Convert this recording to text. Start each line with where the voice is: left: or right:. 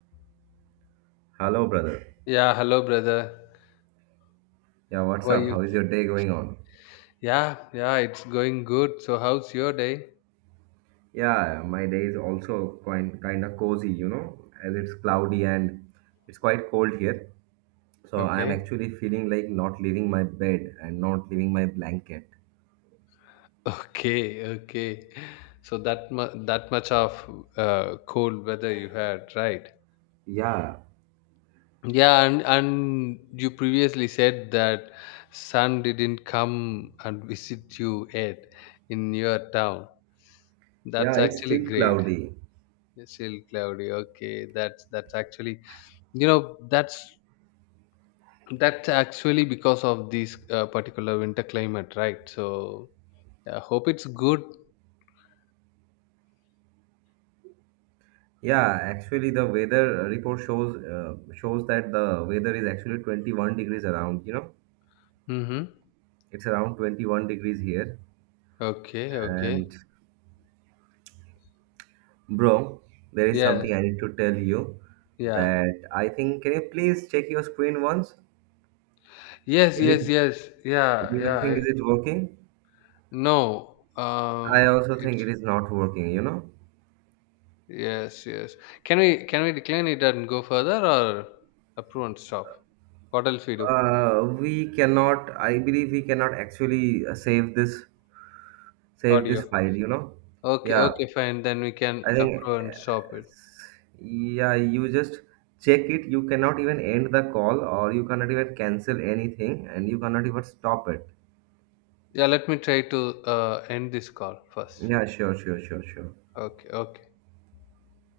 right: Hello, brother.
left: Yeah, hello, brother.
right: Yeah,
left: How
right: what's
left: are
right: up?
left: you?
right: How is your day going on?
left: Yeah, yeah, it's going good. So, how's your day?
right: Yeah, my day is also quite kind of cozy, you know, as it's cloudy and it's quite cold here. So I'm
left: Okay,
right: actually feeling like not leaving my bed and not leaving my blanket.
left: okay, okay. So that much of cold weather you had, right?
right: Yeah,
left: Yeah, and you previously said that sun didn't come and visit you yet in your town. That's
right: yeah, it's
left: actually
right: still
left: great.
right: cloudy.
left: Still cloudy. Okay, that's actually you know that's that's actually because of this particular winter climate, right? So I hope it's good.
right: Yeah, actually the weather report shows shows that the weather is actually 21 degrees around, you know.
left: Mm-hmm.
right: It's around 21 degrees here
left: Okay, okay.
right: and bro, there is
left: Yes,
right: something I need to tell you
left: yeah.
right: that I think, can you please check your screen once?
left: Yes,
right: Is it
left: yes,
right: do
left: yes. Yeah,
right: you
left: yeah.
right: think is
left: I-
right: it working?
left: No.
right: I also think
left: It's
right: it is not working, you know?
left: yes, yes. Can we decline it and go further, or approve and stop? What else we do?
right: We cannot, I believe we cannot actually save this save
left: Audio.
right: this file, you know?
left: Okay,
right: Yeah,
left: okay, fine. Then we can
right: I think
left: approve and stop it.
right: yeah, you just check it. You cannot even end the call or you cannot even cancel anything and you cannot even stop it.
left: Yeah, let me try to end this call first.
right: Yeah, sure, sure, sure, sure.
left: Okay, okay.